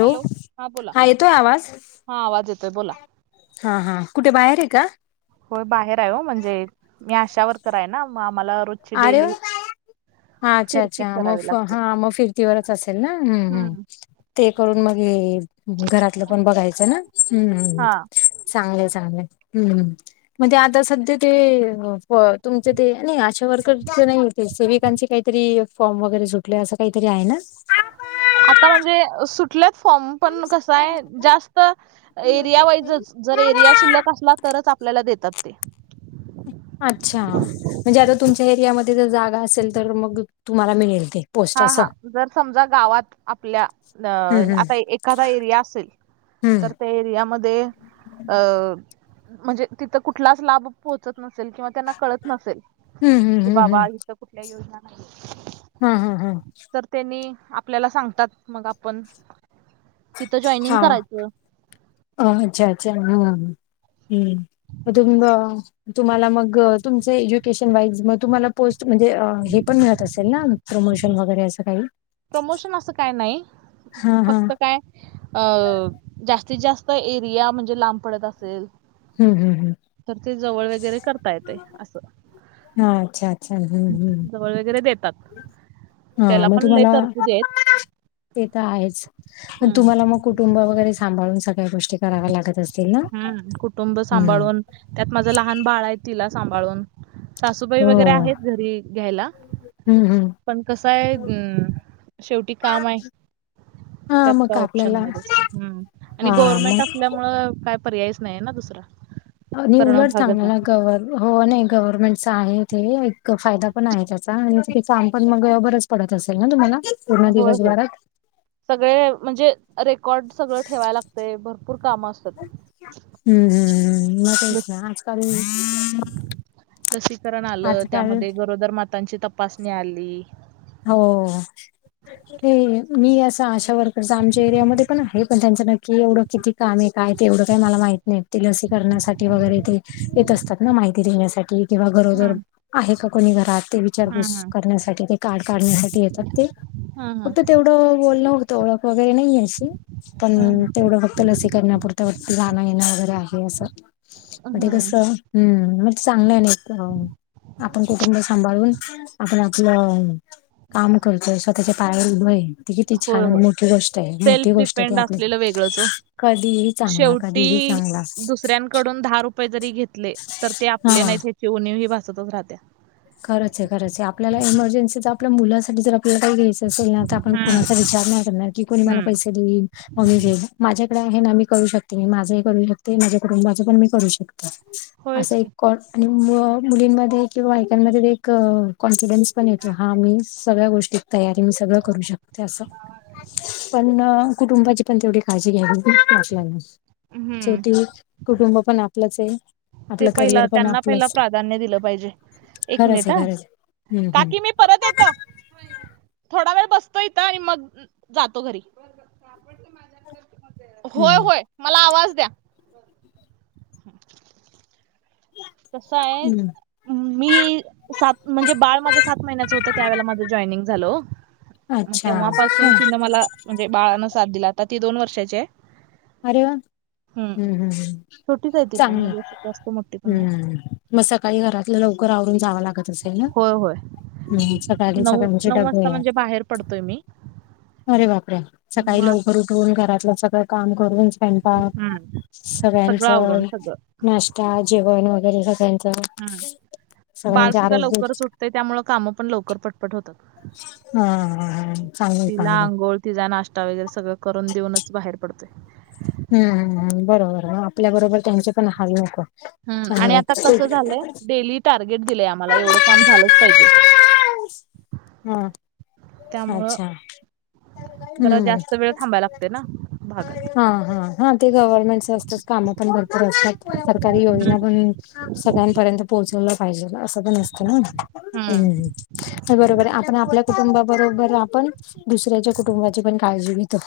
Hello? हा बोला, येतोय आवाज हा आवाज येतोय बोला. हा हा, कुठे बाहेर आहे का? होय बाहेर आहे हो म्हणजे, मी आशा वर्कर आहे ना म आम्हाला रोजची अरे वा डेली हा अच्छा फिरती अच्छा मग करावी लागते. हा मग फिरतीवरच असेल ना, हम्म हम. ते करून मग हे हि, घरातलं पण बघायचं ना ह्म ह्म. हा चांगलय चांगलय ह्म म्हणजे आता सध्या ते तुमच ते नहीं अश वर्करचे नाही ते सेविकांचे काहीतरी फॉर्म, वगैरे सुटले असं काहीतरी आहे ना? आता म्हणजे सु कुठल्या फॉर्म पण कस आहे, जास्त एरिया वाईजच जर एरिया शिल्लक असला तरच आपल्याला देतात ते. अच्छा म्हणजे आता तुमच्या एरियामध्ये जर जागा असेल, तर मग तुम्हाला मिळेल ते? पोस्ट हा असं हा जर समजा गावात, आपल्या अ हम्म आता एखादा एरिया असेल हम्म तर त्या एरियामध्ये, अं म्हणजे तिथं कुठलाच लाभ पोहोचत नसेल किंवा त्यांना कळत नसेल. हम् हम. कि बाबा इथं कुठल्याही योजना नाही. ह्म ह्म ह्म. तर त्यांनी आपल्याला सांगतात, मग आपण तिथं जॉईनिंग हा करायचं. अ अच्छा-अच्छा, हं ह्म हम्म मग तुंग तुम्हाला मग तुमच एज्युकेशन वाईज, मग तुम्हाला पोस्ट म्हणजे हे पण मिळत असेल ना? प्रमोशन वगैरे असं काही? प्रमोशन असं काय नाही, हा हा फक्त काय अ जास्तीत जास्त एरिया म्हणजे लांब पडत असेल हम् हम् हम्. तर ते जवळ वगैरे करता येते असं. हा, अच्छा अच्छा हम् हम् जवळ वगैरे देतात हा, त्याला मग पण लय तुम्हाला तरतुदी आहेत ते तर आहेच, पन हम्म तुम्हाला मग कुटुंब वगैरे सांभाळून, सगळ्या गोष्टी करा्व्या लागत असतील? ना? हा हं कुटुंब हम्म सांभाळून, त्यात माझं लहान बाळ आहे तिला सांभाळून सासूबाई हो वगैरे आहेत घरी घ्यायला. हम्म हम्म पण कस आहे अं शेवटी काम आहे. हा त्यात काय मग ऑप्शन आपल्याला नाही तसा ह् आणि हा गव्हर्मेंट मग असल्यामुळ तर काय पर्यायच नाही ना दुसरा. आणि करणं उलट भागच चांगल आहे. हाय गव्हमें हो नाही गव्हर्नमेंटचा आहे ते एक फायदा पण आहे त्याचा आणि काम पण मग बरच पडत असेल ना तुम्हाला? पूर्ण होय होय दिवसभरात [inaudible] सगळे म्हणजे रेकॉर्डस सगळं ठेवाय लागतय भरपूर कामं असतात. हम्म हम्म हम् म तेच ना आजकाल लसीकरण आलं, आजकाल त्यामध्ये गरोदर मातांची तपासणी आली. हो ते मी असं आशा वर्कर्स आमच्या एरियामध्ये पण आहेत. पण त्यांचं नक्की एवढं किती काम आहे काय ते एवढं काही मला माहित नाही ते लसीकरणासाठी वगैरे ते येत असतात ना माहिती देेण्यासाठी. किंवा गरोदर हा आहे का कोणी घरात ते हा विचारपूस हा करण्यासाठी कार्ड काढण्यासाठी येतात ते हा हा फक्त तेवढं बोलणं होतं ओळख वगैरे नाही आहे अशी. हा पण हा तेवढं फक्त लसीकरणापुरत वरती जाणं- येणं वगैरे आहे असं. [inaudible] म ते हम्म कसं हम्म म चांगलं आहे ना एक आपण कुटुंब सांभाळून आपण आपलं काम करतोय, स्वतःच्या पायावर उभंय. ती किती होय छान आणि होय मोठी गोष्ट आहे मोठी सेल्फ गोष्ट ती डिपेंड आपल्या असलेलं वेगळंच ओ [inaudible] कधी ही शेवटी दुसऱ्यांकडून दहा रुपये जरी घेतले, तर ते आपले हा नाहीत हे ती उणीव ही भासतच राहत्या. खरंच आहे, खरंच आहे आपल्याला इमर्जन्सीचं आपल्या मुलासाठी जर आपल्याला काही जर आपण कुणाचा हम्म विचार नाही करणार की, कोणी मला हम्म पैसे देतीलच. मग मीे माझ्याकडे आहे ना मी करू शकते मी माझं ही करू शकते माझ्या कुटुंबाचं पण मी करू शकते. होयच असं एक की कॉट म-मुलींमध्ये किंवा त्यांमध्ये एक कॉन्फिडन्स पण येतो हा मी सगळ्या गोष्टीत तयार आहे. मी सगळं करू शकते असं. पण कुटुंबाची पण तेवढी काळजी घ्यावी अशी माझी [unintelligible] हम्म शेवटी कुटुंब पण आपलंच आहे. ते आपलं पहिला करिअर पण त्यांना पहिला आपलंच. आहे. प्राधान्य दिलं पाहिजे. एक खरंच मिनिट आहे, हा खरंच आहे हम्म, हम्म. काकी मी परत येतो. थोडा वेळ बसतो इथं आणि मग जातो घरी. [inaudible] होय, हम्म, होय मला आवाज द्या. कस हाय? हम्म. मी सात म्हणजे बाळ माझं सात महिन्याचं होतं त्यावेेळेला माझं जॉईनिंग झालं ओ. म अच्छा तेव्हापासून अच्छा. तिनं मला म्हणजे बाळानं साथ दिल आता ती दोन वर्षाची आहे. अरे वा! हम्म हम्म हमम्म छोटीच आहे ती पण चांगलं म्हणजे असं जास्त मोठी पण नाही हम्म. मग सकाळी घरातलं लवकर आवरून जावं लागत. लागतं असेल ना होय होय [inaudible] म सकाळ चे नऊ सगळ्यांचे नऊ वाजता डबे. म्हणजे बाहेर पडतोय मी अरे बापरे! मग सकाळी आत- लवकर उठून घरातलं सगळं काम करून स्वयं पाक हम्म. सगळं आवरून सगळ्यांचं सगळं नाश्ता, जेवण वगैरे सगळ्यांचं हा बाळ सगळ्यांच्या सुुद्धा आरोग्य लवकरच उठतय त्यामुळ कामं पण लवकर पटपट होतात. हम् ह ह चांगल आहे तिला चांगल ये आंघोळ तिचा नाश्ता वगैरे सगळं करून देऊनच बाहेर पडतोय. हम् हम्म हम्म बरोबर मग आपल्या बरोबर त्यांचे पण हाल नको. हम् आणि चांगले आता कसं झालंय, डेली टार्गेट दिलंय आम्हाला एवढं काम झालंच पाहिजे. पाऊस ह [inaudible] त्यामुळं पावसाळा जरा जास्त वेळ थांबायला लागते ना भागात. हा हा हा ते गव्हर्नमेंटच असतात कामं पण भरपूर, असतात सरकारी हम्म योजना पण सगळ्यांपर्यंत पोहोचवलं पाहिजे असं, तर नसतं. हम्म. ना्. बरोबर आपण आपल्या कुटुंबाबरोबर आपण. दुसऱ्याच्या कुटुंबाची पण काळजी घेतो.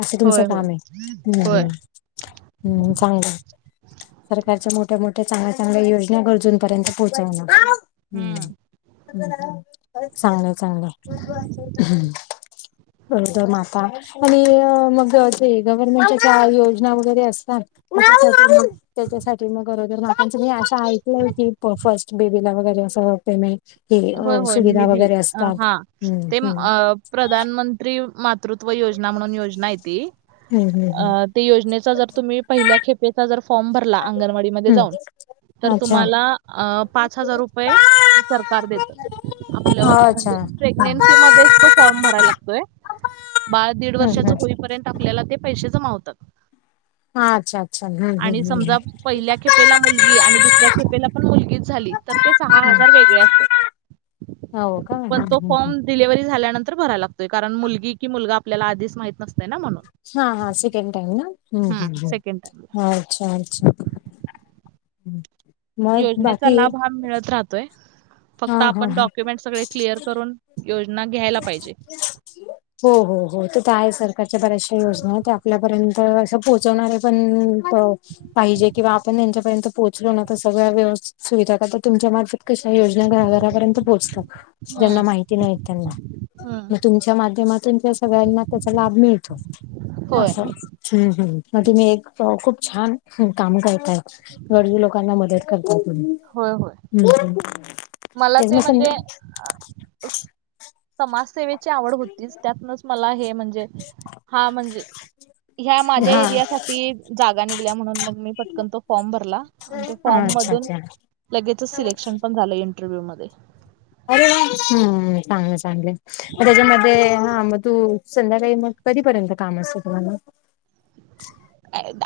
असं. तुमचं होय होय काम आहे. होय हम् चण [unintelligible] सरकारच्या मोठ्या मोठ्या चांगल्या चांगल्या योजना गरजूंपर्यंत पोहोचवण. हम्म [unintelligible] चांगलंय चांगलंय ह. बद म माता आणिअ अ मग ते े का योजना वगैरे, असतात माऊ माऊ त्याच्यासाठी मग अरोदर माताचं मी असं ऐकलं, आहे की फर्स्ट बेबीला वगैरे असं होते नय. हे होय होय सुविधा निधी वगैरे अ, असतात हा हम्म ते हम्. अ, प्रधानमंत्री मातृत्व योजना म्हणून योजना य ती हम्म हम्म हम्म अ. ते योजनेचा जर तुम्ही पहिल्या खेपेचा जर, फॉर्म भरला अंगणवाडी मध्ये जाऊन. हम्म अच्छा द [inaudible] आपलं अच्छा म्हणजे हम्म प्रेग्नेन्सी मध्येचं, तो फॉर्म भरायला लागतोय. बाळ दीड हम्म वर्षाच हम्म होईपर्यंत, आपल्याला ते पैसे जमावतात. हा अच्छा अच्छा हम्. आणि समजा पहिल्या खेपेला मुलगी आणि दुसऱ्या खेपेला पण मुलगीच झाली तर ते सहा हजार वेगळे् असता. हो का [unintelligible] हा पण हा तो हा फॉर्म डिलेवर्ह झाल्यानंतर भराय लातोय. कारण, मुलगी की मुलगा आपल्याला आीच माहत नसो. हा हा सेकेन टाम ना, हम् म्हणून सेकंड टाइमला ह् अच्छा अच्छा. हम्म [unintelligible] [inaudible] योजनेचा लाभ हा मिळत राहतोय हा फक्त हा आपण हा डॉक्युमेंट सगळे क्लिअर करून योजना. पाहिजे [unintelligible] हो हो हो तर तर आहे सरकारच्या बऱ्याचशा योजना ते आपल्यापर्यंत असं पोहोचवणारे पण पाहिजे किंवा आपण, त्यांच्यापर्यंत पोहोचलो ना तर, सगळ्या व्यव सुविधा करतात. नाहीतर तुमच्या मार्फत. कशा योजना घराघरापर्यंत पोहोचतात त्यांना, माहिती नाही त्यांना. मग तुमच्या माध्यमातून त्या सगळ्यांना त्याचा, लाभ मिळतो होय असं. हम्म हम् मग तुम्ही, एक खूप छान काम करताय. गरजू लोकांना मदत. कप होय होय हम् [unintelligible] मला ते म्हणजे, समाजसेवेची. आवड होती त्यातनच मला हे म्हणजे हा म्हणजे ह्या माझ्या एरिया हा साठी जागा निघल्या म्हणून मग मी पटकन तो फॉर्म भरला. आणि ते फॉर्म अच्छा मधून अच्छा लगेचच सिलेक्शन पण झालं इंटरव्ह्यू मध्ये अरे हम् चांगलं चांगले म त्याच्यामध्ये हा मग तू संध्याकाळी मग कधीपर्यंत काम असतं तुम्हाला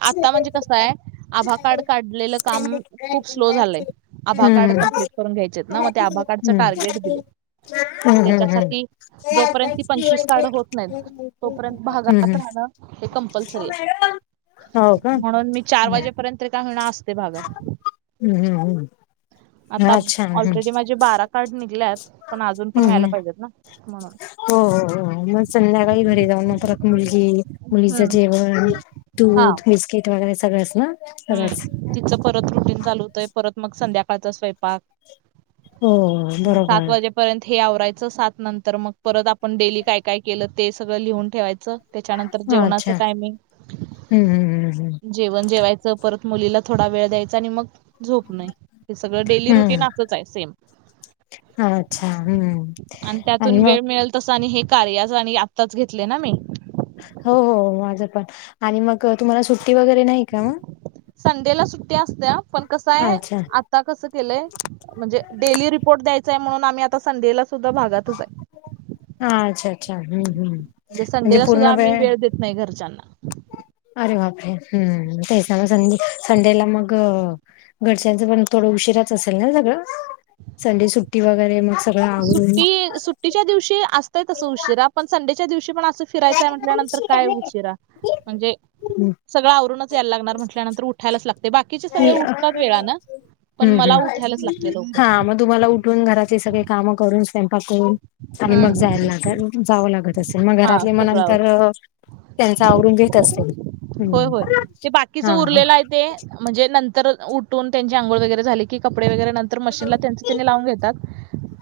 आता म्हणजे कस आहे आभा कार्ड काढलेलं काम खूप स्लो झालंय. आभा कार्ड हम्म कम्प्लीट करून घ्यायचे आहेत ना मग त्या आभा कार्डच हम्म टार्गेट दिले. हम्म हम्म हम्म त्याच्यासाठी जोपर्यंत ती पंचवीस कारढ होत नाहीत तोपर्यंत भागात राहणं. हे कंपल्सरी ह. हो का म्हणून मी चार हम् वाजेपर्यंत काय होणार असते भागात हम्म हम्म. ह. आता ऑलरेडी माझे बारा कार्ड निघले आहेत पण अजून पण हम्म व्हायला हम्म पाहिजेत ना. म्हणून हो हो मग संध्याकाळी घरी जाऊन ना परत मुलगी मुलीचं हम्म जेवण हा दूध बिस्किट वगैरे सगळंच ना. सगळंच हम्म तिचं परत रुटीन चालू होतंय परत मग संध्याकाळचा स्वयंपाक हो ह सात बरोबर वाजे पर्यंत हे आवरायचं सात नंतर मग परत आपण डेली काय काय केलं ते सगं लिहून ठेवायचं. त्याच्यानंतर जेवणाच अच्छा टायमिंग हम्म हम्म हम्म जेवण जेवायचं परत मुलीला थोडा वेळ द्यायचा आणि मग झोप नाही, हे सगळं डेली हम्म रुटीन असंच आहे सेम. अच्छा हम्म आणि त्यातून मग? वेळ मिळेल तसं आणि हे कार्याचं आणि आत्ताच घेतले ना मी हो हो माझं पण आणि मग तुम्हाला सुट्टी वगैरे नाही का मग? संडे ला सुट्टी असते पण कस आहे अच्छा आता कस केलय म्हणजे डेली रिपोर्ट द्यायचाय म्हणून आता आम्ही संडेला सुध्दा भागातच आहे, हा अच्छा अच्छा हम्म हम्म म्हणजे म्हणजे संडेला सुद्धा पूर्ण आम्ही वेळ देत नाही घरचांना अरे बापरे हम्म तेच ना संडे संडेला मग घरच्यांच पण थोडं उशीराच असेल ना सगळं संडे सुट्टी वगैरे मग सगळं आवरून सुट्टी सुट्टीच्या दिवशी असतय असं उशिरा पण, संडेच्या दिवशी पण अस फिरायचाय म्हटल्यानंतर काय उशिरा म्हणजे हम्म सगळं आवरूनच यायला लागणार म्हटल्यानंतर उ उठायलाच लागतय, बाकीचे सगळे उठतात वेळानं पण, हम्म मला हम्म. उठायलाच लागतय हा लवकर. मग तुम्हाला उठून घराचे सगळे कामं करून स्वयंपाक करून आणि मग हम्म. जायला लाग, जावं लागत असेल मग हा घरातली मग सगळं आवरून नंतर त्यांच आवरून घेत असतील. हो हम्म होय, ते बाकीच हां, हां. उरलेलं आहे ते म्हणजे नंतर उ ठुन त्यांची आंघोळ वगैरे झाली की, कपडे वगैरे नंतर मशीनला त्यांच तेनी लावून घेतात,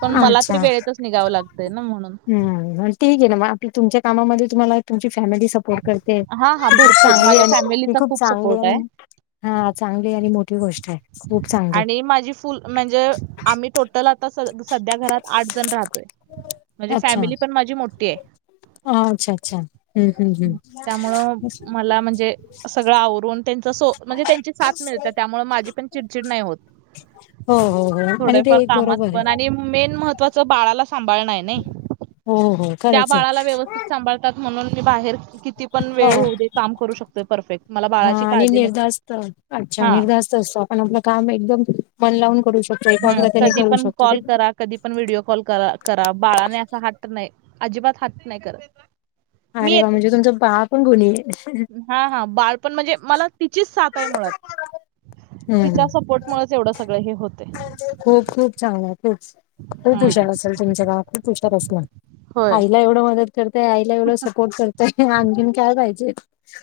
पण मला तरी वेळेत निघावं लागतय ना म्हणून. हम्म, ठीक आहे ना मग आपली तुमच्या कामा तुम्हाला तुमची फॅमिलीच सपोर्ट करते, हा हा ती खूप भरपूर चांगली माझ्या ही फॅमिलीचा खूप चांगली सपोर्ट आहे. आणि हा चांगली आणि मोठी गोष्ट आहे. खूप चांगली. आणि माझी फुल म्हणजे आम्ही टोटल आता सध्या घरात आठ जण राहतोय. म्हणजे फॅमिली पण माझी मोठी आहे. अ अच्छा अच्छा. हं, हं, हं. त्यामुळं मला म्हणजे सगळं आवरून त्यांच सो म्हणजे त्यांची साथ मिळत्या, त्यामुळे माझी पण चिडचिड नाही होत. हो, हो, हो. आणि ते थोडेफार एक कामात बरोबर आहे. पण आणि मेन महत्वाच बाळाला सांभाळ नाही हो, हो. त्या खरंच आहे. बाळाला व्यवस्थित सांभाळतात म्हणून मी बाहेर किती पण हो. वेळ होऊ दे काम करू शकतो परफेक्ट, मला हां बाळाची आणि काळजी नसते. निर्धास्त अच्छा हा निर्धास्त असतो आपण आपलं काम एकदम मन लावून करू शकतो, हम्म एकाग्रतेने कधी करू पण शकतो. ते कॉल करा कधी पण व्हिडिओ कॉल करा करा बाळाने असा हट नाही, अजिबात हाट्ट नाही करत मी अरे वा येते म्हणजे तुमचं बा पण गुणी आहे. हां, हां. बाळपण म्हणजे मला तिचीच साथ आहे मुळात. हं. तिच्या सपोर्ट मुळच एवढं सगळं हे होतय. खूप खूप चांगलं आहे तेच. खूप हं. हुशार असेल तुमच का खूप हुशार असल होय. आईला एवढं मदत करतय आईला एवढं सपोर्ट करतय, आणखीन काय पाहिजे?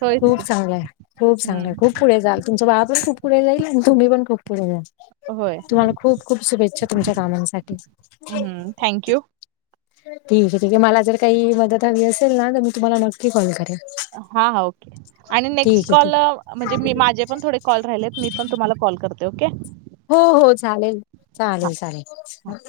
होयच खूप की. चांगलंय, खूप हं. चांगलंय खूप पुढे जाल. तुमच बाळपण खूप पुढे जाईल आणि तुम्ही पण खूप पुढे जाल. होय. तुम्हाला खूप खूप शुभेच्छा तुमच्या कामांसाठी. हं. Thank you. ठीक आहे ठीक आहे, मला जर काही मदत हवी असेल ना तर मी तुम्हाला नक्की कॉल करेन. हा हा ओके आणि ठीक नेक्स्ट आहे ठीक कॉल म्हणजे मी माझे पण थोडे कॉल राहिलेत, मी पण तुम्हाला कल करते ओके. हो हो चालेल हां. चालेल चालेल.